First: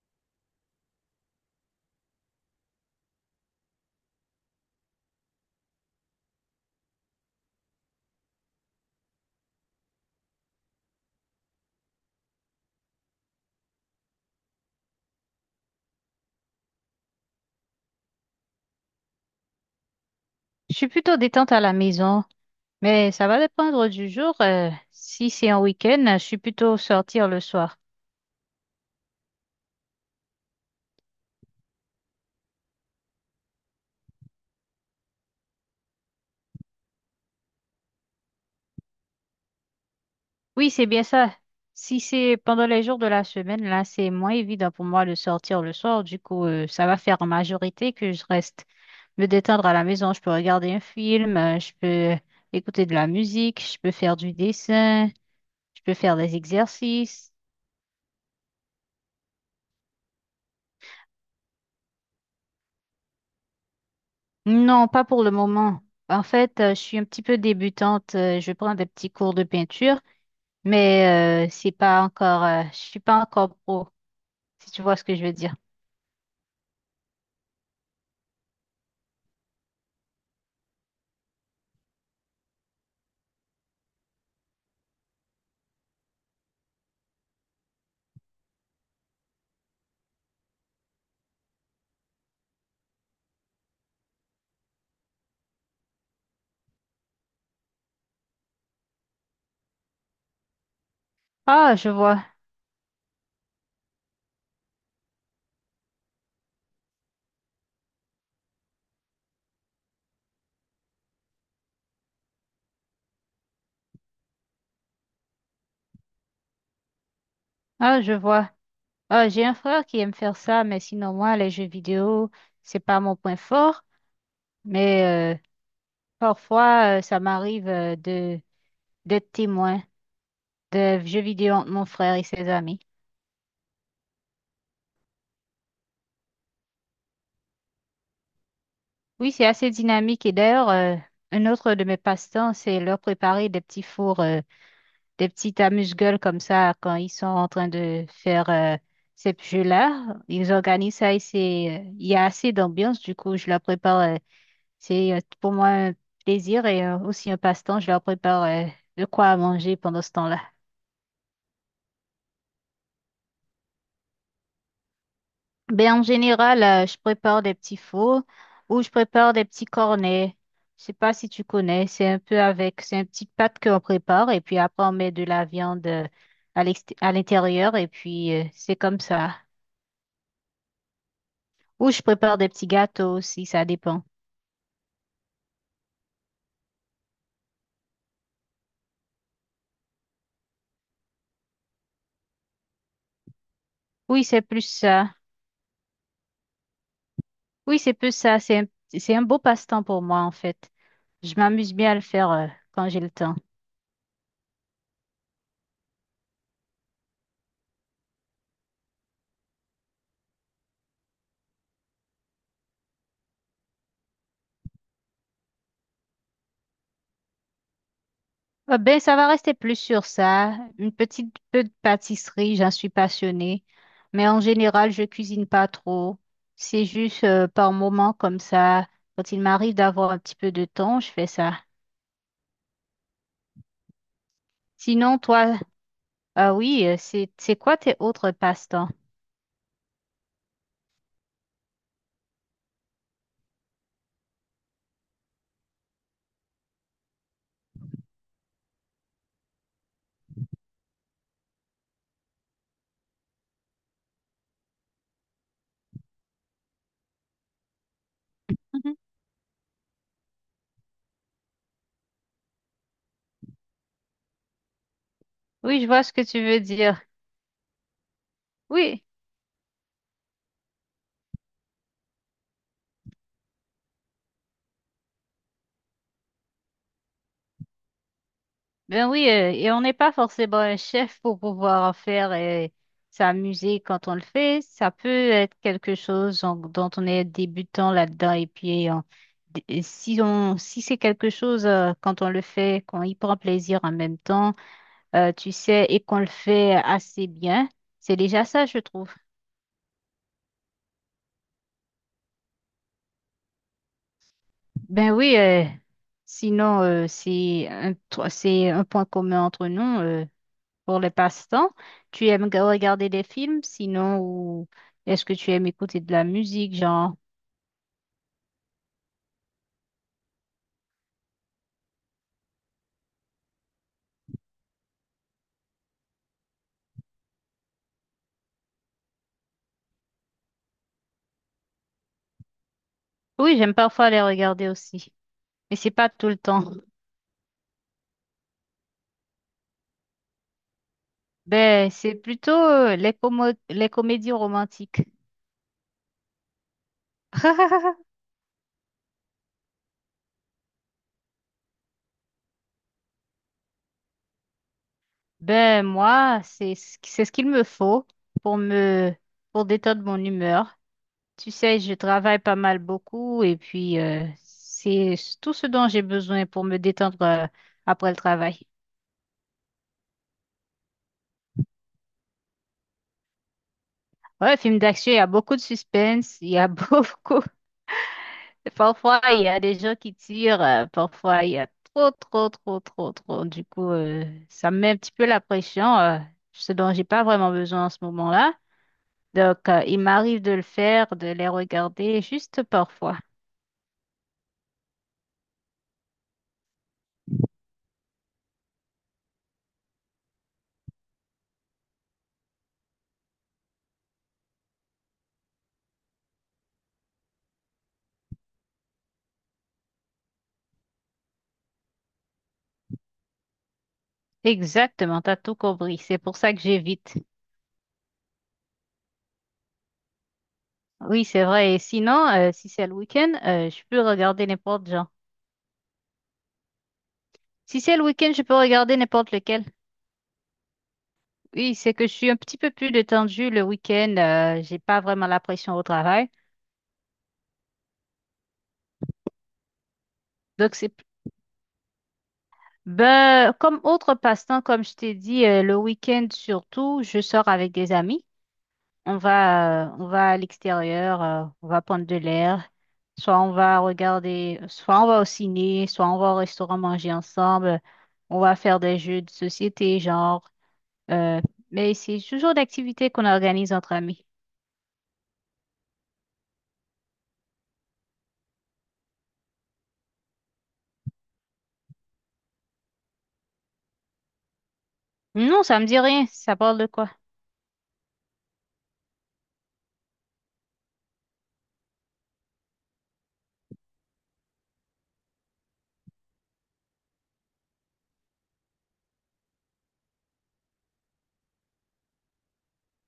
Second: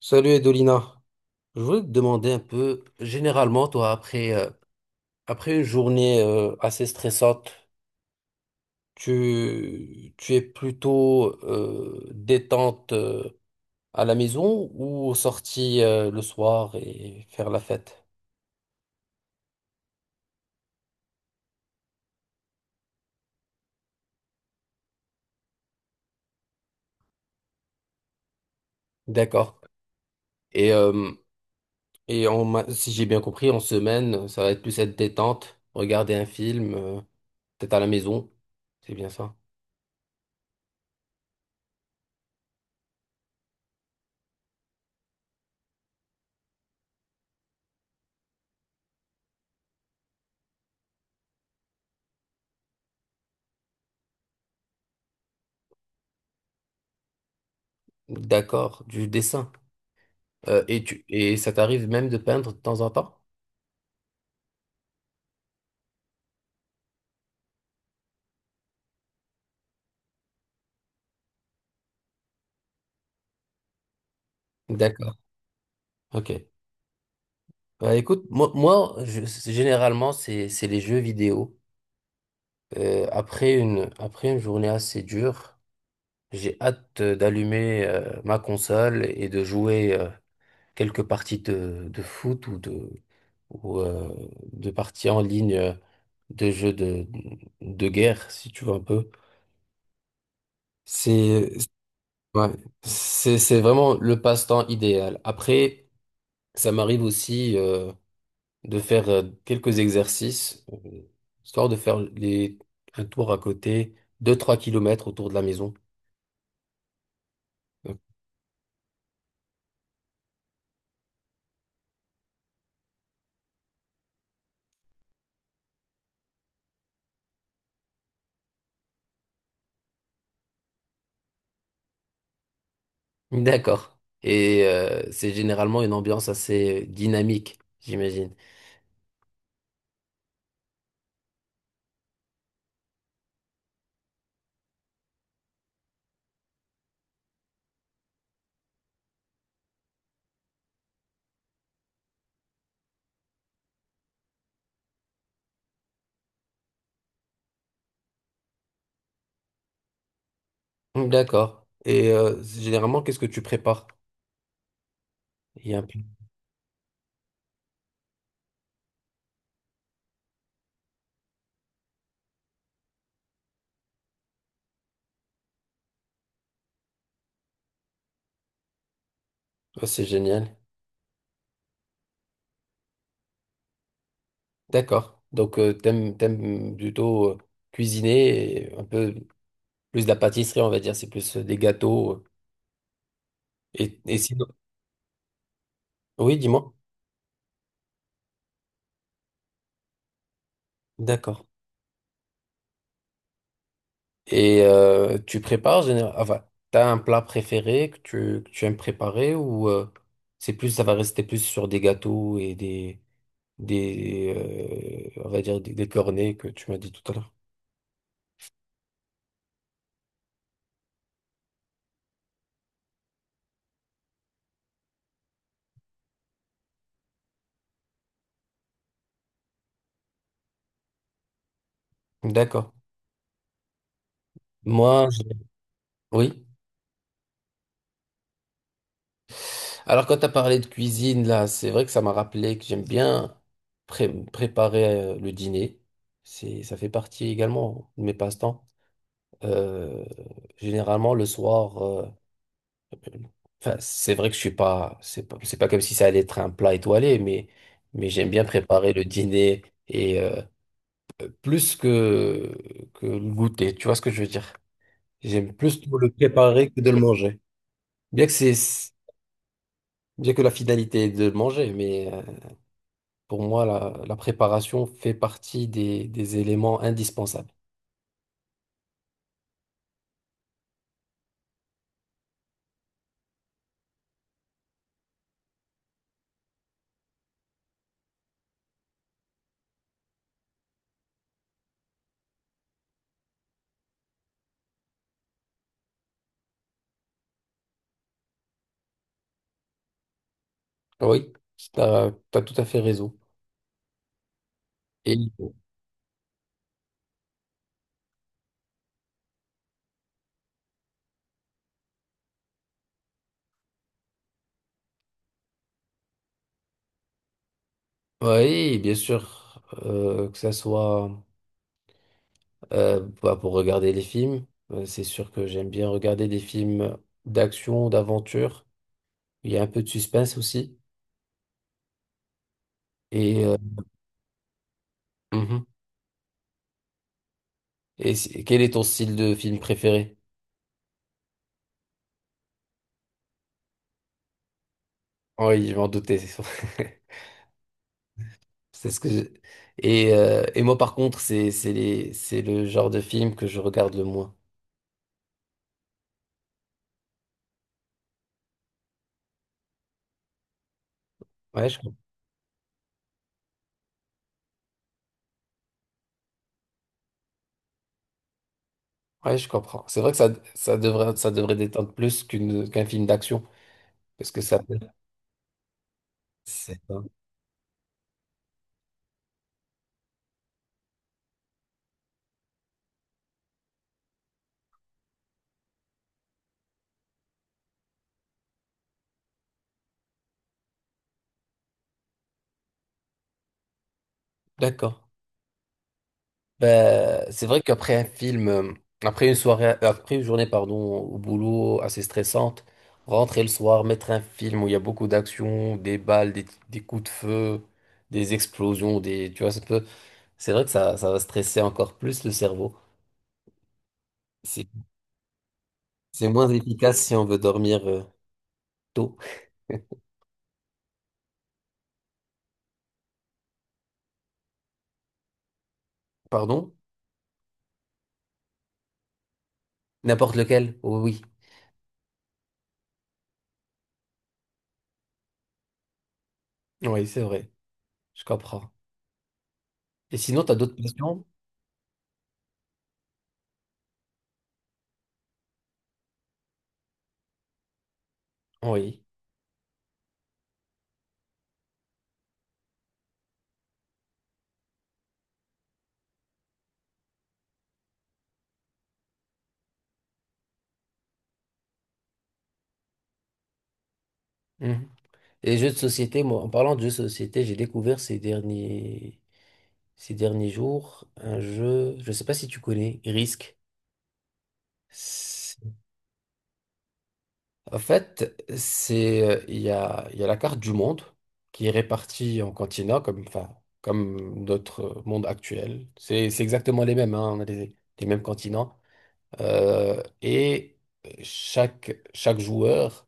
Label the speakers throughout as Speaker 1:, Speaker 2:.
Speaker 1: Salut Edolina, je voulais te demander un peu, généralement, toi, après une journée assez stressante, tu es plutôt détente à la maison ou sortie le soir et faire la fête?
Speaker 2: Je suis plutôt détente à la maison, mais ça va dépendre du jour. Si c'est un week-end, je suis plutôt sortir le soir.
Speaker 1: D'accord. Et, euh, Si j'ai bien compris, en semaine, ça va être plus cette détente, regarder un film, peut-être à la maison. C'est bien ça.
Speaker 2: Oui, c'est bien ça. Si c'est pendant les jours de la semaine, là, c'est moins évident pour moi de sortir le soir. Du coup, ça va faire en majorité que je reste me détendre à la maison. Je peux regarder un film, je peux écouter de la musique, je peux faire du dessin, je peux faire des exercices.
Speaker 1: D'accord, du dessin. Et tu et Ça t'arrive même de peindre de temps en temps?
Speaker 2: Non, pas pour le moment. En fait, je suis un petit peu débutante. Je prends des petits cours de peinture, mais c'est pas encore, je suis pas encore pro, si tu vois ce que
Speaker 1: D'accord,
Speaker 2: je veux dire.
Speaker 1: ok. Bah, écoute, généralement, c'est les jeux vidéo. Après une journée assez dure, j'ai hâte d'allumer ma console et de jouer, quelques parties de foot ou de parties en ligne de jeux de guerre, si tu veux un peu. C'est
Speaker 2: Ah, je vois,
Speaker 1: Ouais, c'est vraiment le passe-temps idéal. Après, ça m'arrive aussi de faire quelques exercices, histoire de faire un tour à côté, deux trois kilomètres autour de la maison.
Speaker 2: ah, je vois. Ah, j'ai un frère qui aime faire ça, mais sinon moi, les jeux vidéo, c'est pas mon point fort, mais euh, parfois, ça m'arrive de d'être témoin de jeux vidéo entre mon frère et ses amis.
Speaker 1: D'accord. Et c'est généralement une ambiance assez dynamique, j'imagine.
Speaker 2: Oui, c'est assez dynamique et d'ailleurs, un autre de mes passe-temps, c'est leur préparer des petits fours. Des petites amuse-gueules comme ça quand ils sont en train de faire ces jeux-là. Ils organisent ça et c'est, il y a assez d'ambiance. Du coup, je leur prépare. C'est pour moi un plaisir et aussi un passe-temps. Je leur prépare de quoi à manger pendant ce temps-là.
Speaker 1: D'accord. Et généralement, qu'est-ce que tu prépares? Il y a un peu-
Speaker 2: Ben, en général, je prépare des petits fours ou je prépare des petits cornets. Je sais pas si tu connais, c'est un peu avec, c'est une petite pâte qu'on prépare et puis après on met de la viande à à l'intérieur et puis c'est comme ça.
Speaker 1: Oh, c'est génial.
Speaker 2: Ou je prépare des petits gâteaux aussi, ça dépend.
Speaker 1: D'accord. Donc, t'aimes plutôt cuisiner et un peu plus de la pâtisserie, on va dire. C'est plus des gâteaux. Et
Speaker 2: Oui, c'est
Speaker 1: sinon.
Speaker 2: plus ça.
Speaker 1: Oui, dis-moi.
Speaker 2: Oui, c'est plus ça. C'est un beau passe-temps pour moi, en fait. Je
Speaker 1: D'accord.
Speaker 2: m'amuse bien à le faire quand j'ai le temps.
Speaker 1: Et tu prépares généralement. Enfin, t'as un plat préféré que tu aimes préparer ou c'est plus, ça va rester plus sur des gâteaux et des on va dire, des cornets que tu m'as dit tout à l'heure.
Speaker 2: Ah ben, ça va rester plus sur ça. Une petite peu de pâtisserie, j'en suis passionnée. Mais en général, je cuisine pas trop. C'est juste par moments comme ça. Quand il m'arrive d'avoir un petit peu de temps, je fais ça.
Speaker 1: D'accord. Moi,
Speaker 2: Sinon,
Speaker 1: je-
Speaker 2: toi,
Speaker 1: oui.
Speaker 2: ah oui, c'est quoi tes autres passe-temps?
Speaker 1: Alors quand tu as parlé de cuisine, là, c'est vrai que ça m'a rappelé que j'aime bien préparer le dîner. Ça fait partie également de mes passe-temps. Euh, Généralement, le soir, enfin, c'est vrai que je suis pas, c'est pas, c'est pas comme si ça allait être un plat étoilé, mais j'aime bien préparer
Speaker 2: Mhm.
Speaker 1: le dîner et plus que le goûter. Tu vois ce que je veux dire? J'aime plus
Speaker 2: Oui, je vois
Speaker 1: le
Speaker 2: ce que tu veux
Speaker 1: préparer que de le
Speaker 2: dire.
Speaker 1: manger. Bien que c'est,
Speaker 2: Oui.
Speaker 1: Bien que la finalité est de le manger, mais, pour moi, la préparation fait partie des éléments indispensables.
Speaker 2: Ben oui, et on n'est pas forcément un chef pour pouvoir en faire sa musique quand on le fait. Ça peut être quelque chose dont on est débutant là-dedans. Et puis, et si on, si c'est quelque chose quand on le fait, qu'on y prend plaisir en même temps, tu sais, et qu'on le fait assez bien, c'est déjà ça, je trouve.
Speaker 1: Oui, tu as tout à fait raison.
Speaker 2: Ben
Speaker 1: Et
Speaker 2: oui, sinon, c'est un, c'est un point commun entre nous. Pour les passe-temps? Tu aimes regarder des films, sinon, ou est-ce que tu aimes écouter de la musique, genre?
Speaker 1: oui, bien sûr, que ça soit bah, pour regarder les films, c'est sûr que j'aime bien regarder des films d'action, d'aventure. Il y a un peu de suspense aussi. Et euh,
Speaker 2: Oui, j'aime parfois les regarder aussi,
Speaker 1: mhm.
Speaker 2: mais c'est pas tout le temps.
Speaker 1: Quel est ton style de film préféré?
Speaker 2: Ben, c'est plutôt les les comédies romantiques.
Speaker 1: Oh oui, je m'en doutais. C'est ce que je- Et moi, par contre, c'est le genre de film que je regarde le moins.
Speaker 2: Ben, moi, c'est ce c'est ce qu'il me faut pour me pour détendre mon humeur. Tu
Speaker 1: Ouais, je,
Speaker 2: sais, je
Speaker 1: com-
Speaker 2: travaille pas mal beaucoup et puis c'est tout ce dont j'ai besoin pour me détendre après le travail.
Speaker 1: ouais, je comprends. C'est vrai que ça devrait détendre plus qu'un film d'action. Parce que
Speaker 2: Ouais,
Speaker 1: ça.
Speaker 2: film d'action, il y a beaucoup de suspense, il y a
Speaker 1: C'est ça.
Speaker 2: beaucoup. Parfois, il y a des gens qui tirent, parfois, il y a trop, trop, trop, trop, trop. Du coup, ça me met un petit peu la pression, ce dont j'ai pas vraiment besoin en ce moment-là. Donc, il m'arrive de le faire, de les regarder juste parfois.
Speaker 1: D'accord. Ben, c'est vrai qu'après un film, après une soirée, après une journée, pardon, au boulot assez stressante, rentrer le soir, mettre un film où il y a beaucoup d'action, des balles, des coups de feu, des explosions, des, tu vois, ça peut, c'est vrai que ça va stresser encore plus le cerveau. C'est,
Speaker 2: Exactement, t'as tout compris. C'est
Speaker 1: c'est
Speaker 2: pour
Speaker 1: moins
Speaker 2: ça que
Speaker 1: efficace si
Speaker 2: j'évite.
Speaker 1: on veut dormir tôt.
Speaker 2: Oui, c'est vrai. Et sinon, si c'est le week-end, je peux regarder n'importe genre.
Speaker 1: Pardon?
Speaker 2: Si c'est le week-end, je peux regarder n'importe lequel.
Speaker 1: N'importe lequel? Oui,
Speaker 2: Oui, c'est que je suis un petit peu plus détendue le week-end. J'ai pas vraiment la pression au travail.
Speaker 1: oui, c'est vrai, je comprends. Et sinon, t'as
Speaker 2: Donc,
Speaker 1: d'autres
Speaker 2: c'est,
Speaker 1: questions?
Speaker 2: ben, comme autre passe-temps, comme je t'ai dit, le week-end surtout, je sors avec des amis.
Speaker 1: Oui.
Speaker 2: On va à l'extérieur, on va prendre de l'air. Soit on va regarder, soit on va au ciné, soit on va au restaurant manger ensemble. On va faire des jeux de société, genre. euh, mais c'est toujours d'activités qu'on organise entre amis.
Speaker 1: Et jeux de société, moi, en parlant de jeux de société, j'ai découvert ces derniers jours un jeu, je ne sais pas si tu connais, Risk.
Speaker 2: Non,
Speaker 1: C'est-
Speaker 2: ça me dit rien. Ça parle de quoi?
Speaker 1: En fait, c'est, il y a la carte du monde qui est répartie en continents, comme, enfin, comme notre monde actuel. C'est exactement les mêmes, hein, on a les mêmes continents. Et chaque joueur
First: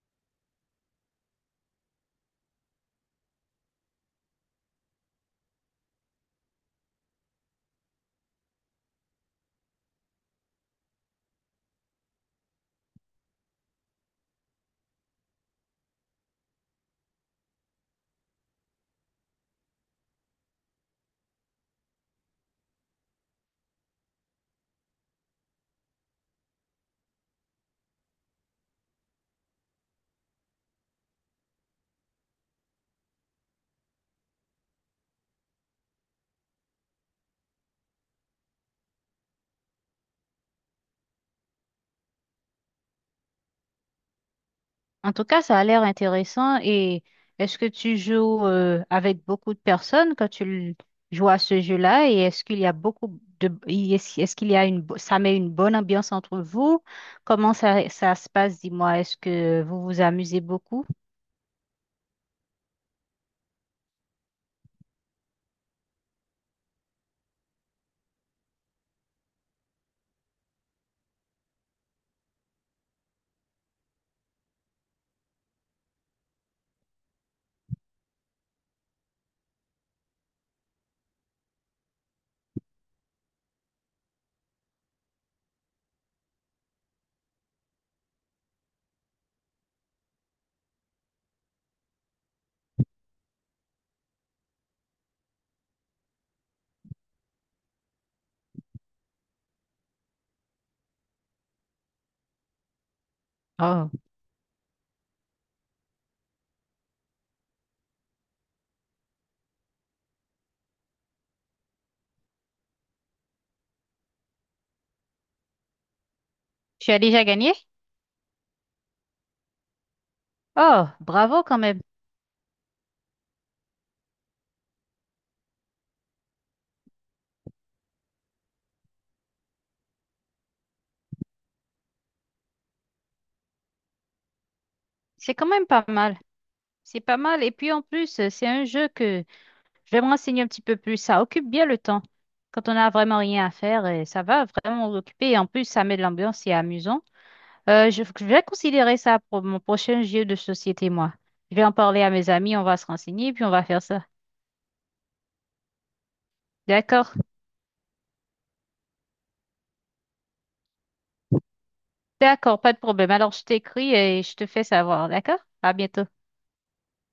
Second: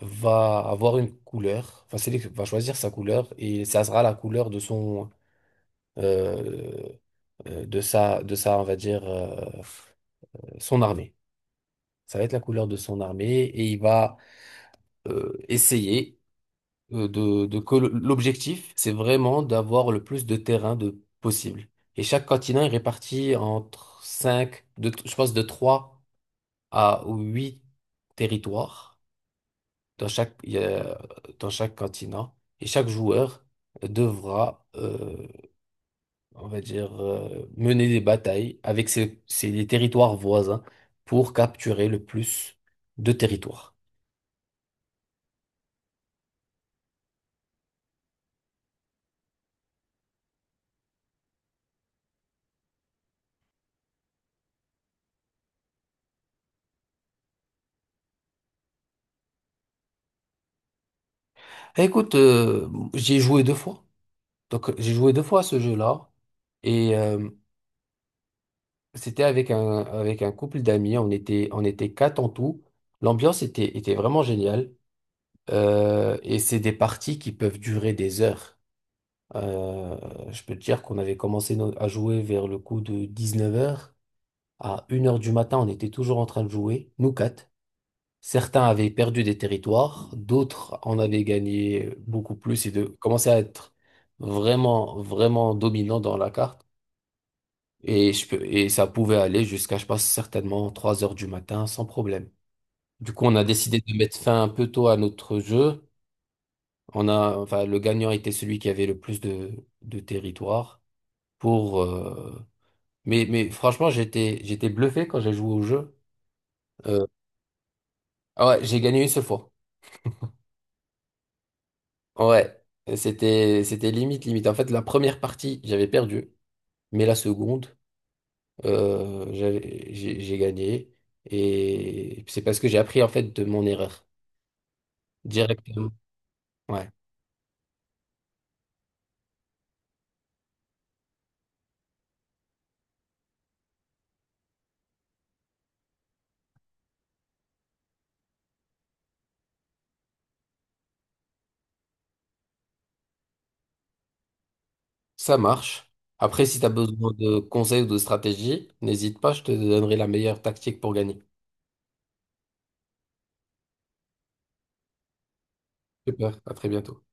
Speaker 1: va avoir une couleur, enfin, c'est lui qui va choisir sa couleur et ça sera la couleur de son euh, on va dire, son armée. Ça va être la couleur de son armée et il va essayer l'objectif, c'est vraiment d'avoir le plus de terrain de possible. Et chaque continent est réparti entre je pense de 3 à 8 territoires dans chaque, il y a- dans chaque continent. Et chaque joueur devra on va dire, mener des batailles avec ces territoires voisins pour capturer le plus de territoires.
Speaker 2: En tout cas, ça a l'air intéressant. Et est-ce que tu joues avec beaucoup de personnes quand joues à ce jeu-là? Et est-ce qu'il y a beaucoup de... Est-ce qu'il y a une... Ça met une bonne ambiance entre vous? Comment ça, ça se passe? Dis-moi, est-ce que vous vous amusez beaucoup?
Speaker 1: Écoute, j'ai joué deux fois. Donc, j'ai joué deux fois à ce jeu-là. Et c'était avec un couple d'amis. On était quatre en tout. L'ambiance était vraiment géniale. Et c'est des parties qui peuvent durer des heures. Euh, je peux te dire qu'on avait commencé à jouer vers le coup de 19h. À 1h du matin, on était toujours en train de jouer, nous quatre. Certains avaient perdu des territoires, d'autres en avaient gagné beaucoup plus et de commençaient à être vraiment, vraiment dominants dans la carte. Et ça pouvait aller jusqu'à, je pense, certainement 3h du matin sans problème. Du coup, on a décidé
Speaker 2: Oh,
Speaker 1: de mettre fin un peu tôt à notre jeu. On a, enfin, le gagnant était celui qui avait le plus de territoire pour, euh, mais franchement, j'étais bluffé quand j'ai joué au jeu.
Speaker 2: tu as
Speaker 1: Euh,
Speaker 2: déjà gagné?
Speaker 1: ouais, j'ai gagné une seule fois.
Speaker 2: Oh, bravo quand même.
Speaker 1: Ouais, c'était limite limite. En fait, la première partie, j'avais perdu, mais la seconde, j'ai gagné et c'est parce que j'ai appris en fait de mon erreur
Speaker 2: C'est quand même pas
Speaker 1: directement.
Speaker 2: mal.
Speaker 1: Ouais,
Speaker 2: C'est pas mal. Et puis en plus, c'est un jeu que... Je vais me renseigner un petit peu plus. Ça occupe bien le temps. Quand on n'a vraiment rien à faire, et ça va vraiment nous occuper. Et en plus, ça met de l'ambiance, c'est amusant. Je vais considérer ça pour mon prochain jeu de société, moi. Je vais en parler à mes amis, on va se renseigner, puis on va faire ça.
Speaker 1: ça marche. Après, si tu as besoin
Speaker 2: D'accord?
Speaker 1: de conseils ou de stratégie, n'hésite pas, je te donnerai la meilleure tactique pour gagner.
Speaker 2: D'accord, pas de problème. Alors, je t'écris et je te fais savoir. D'accord? À bientôt.
Speaker 1: Super, à très bientôt.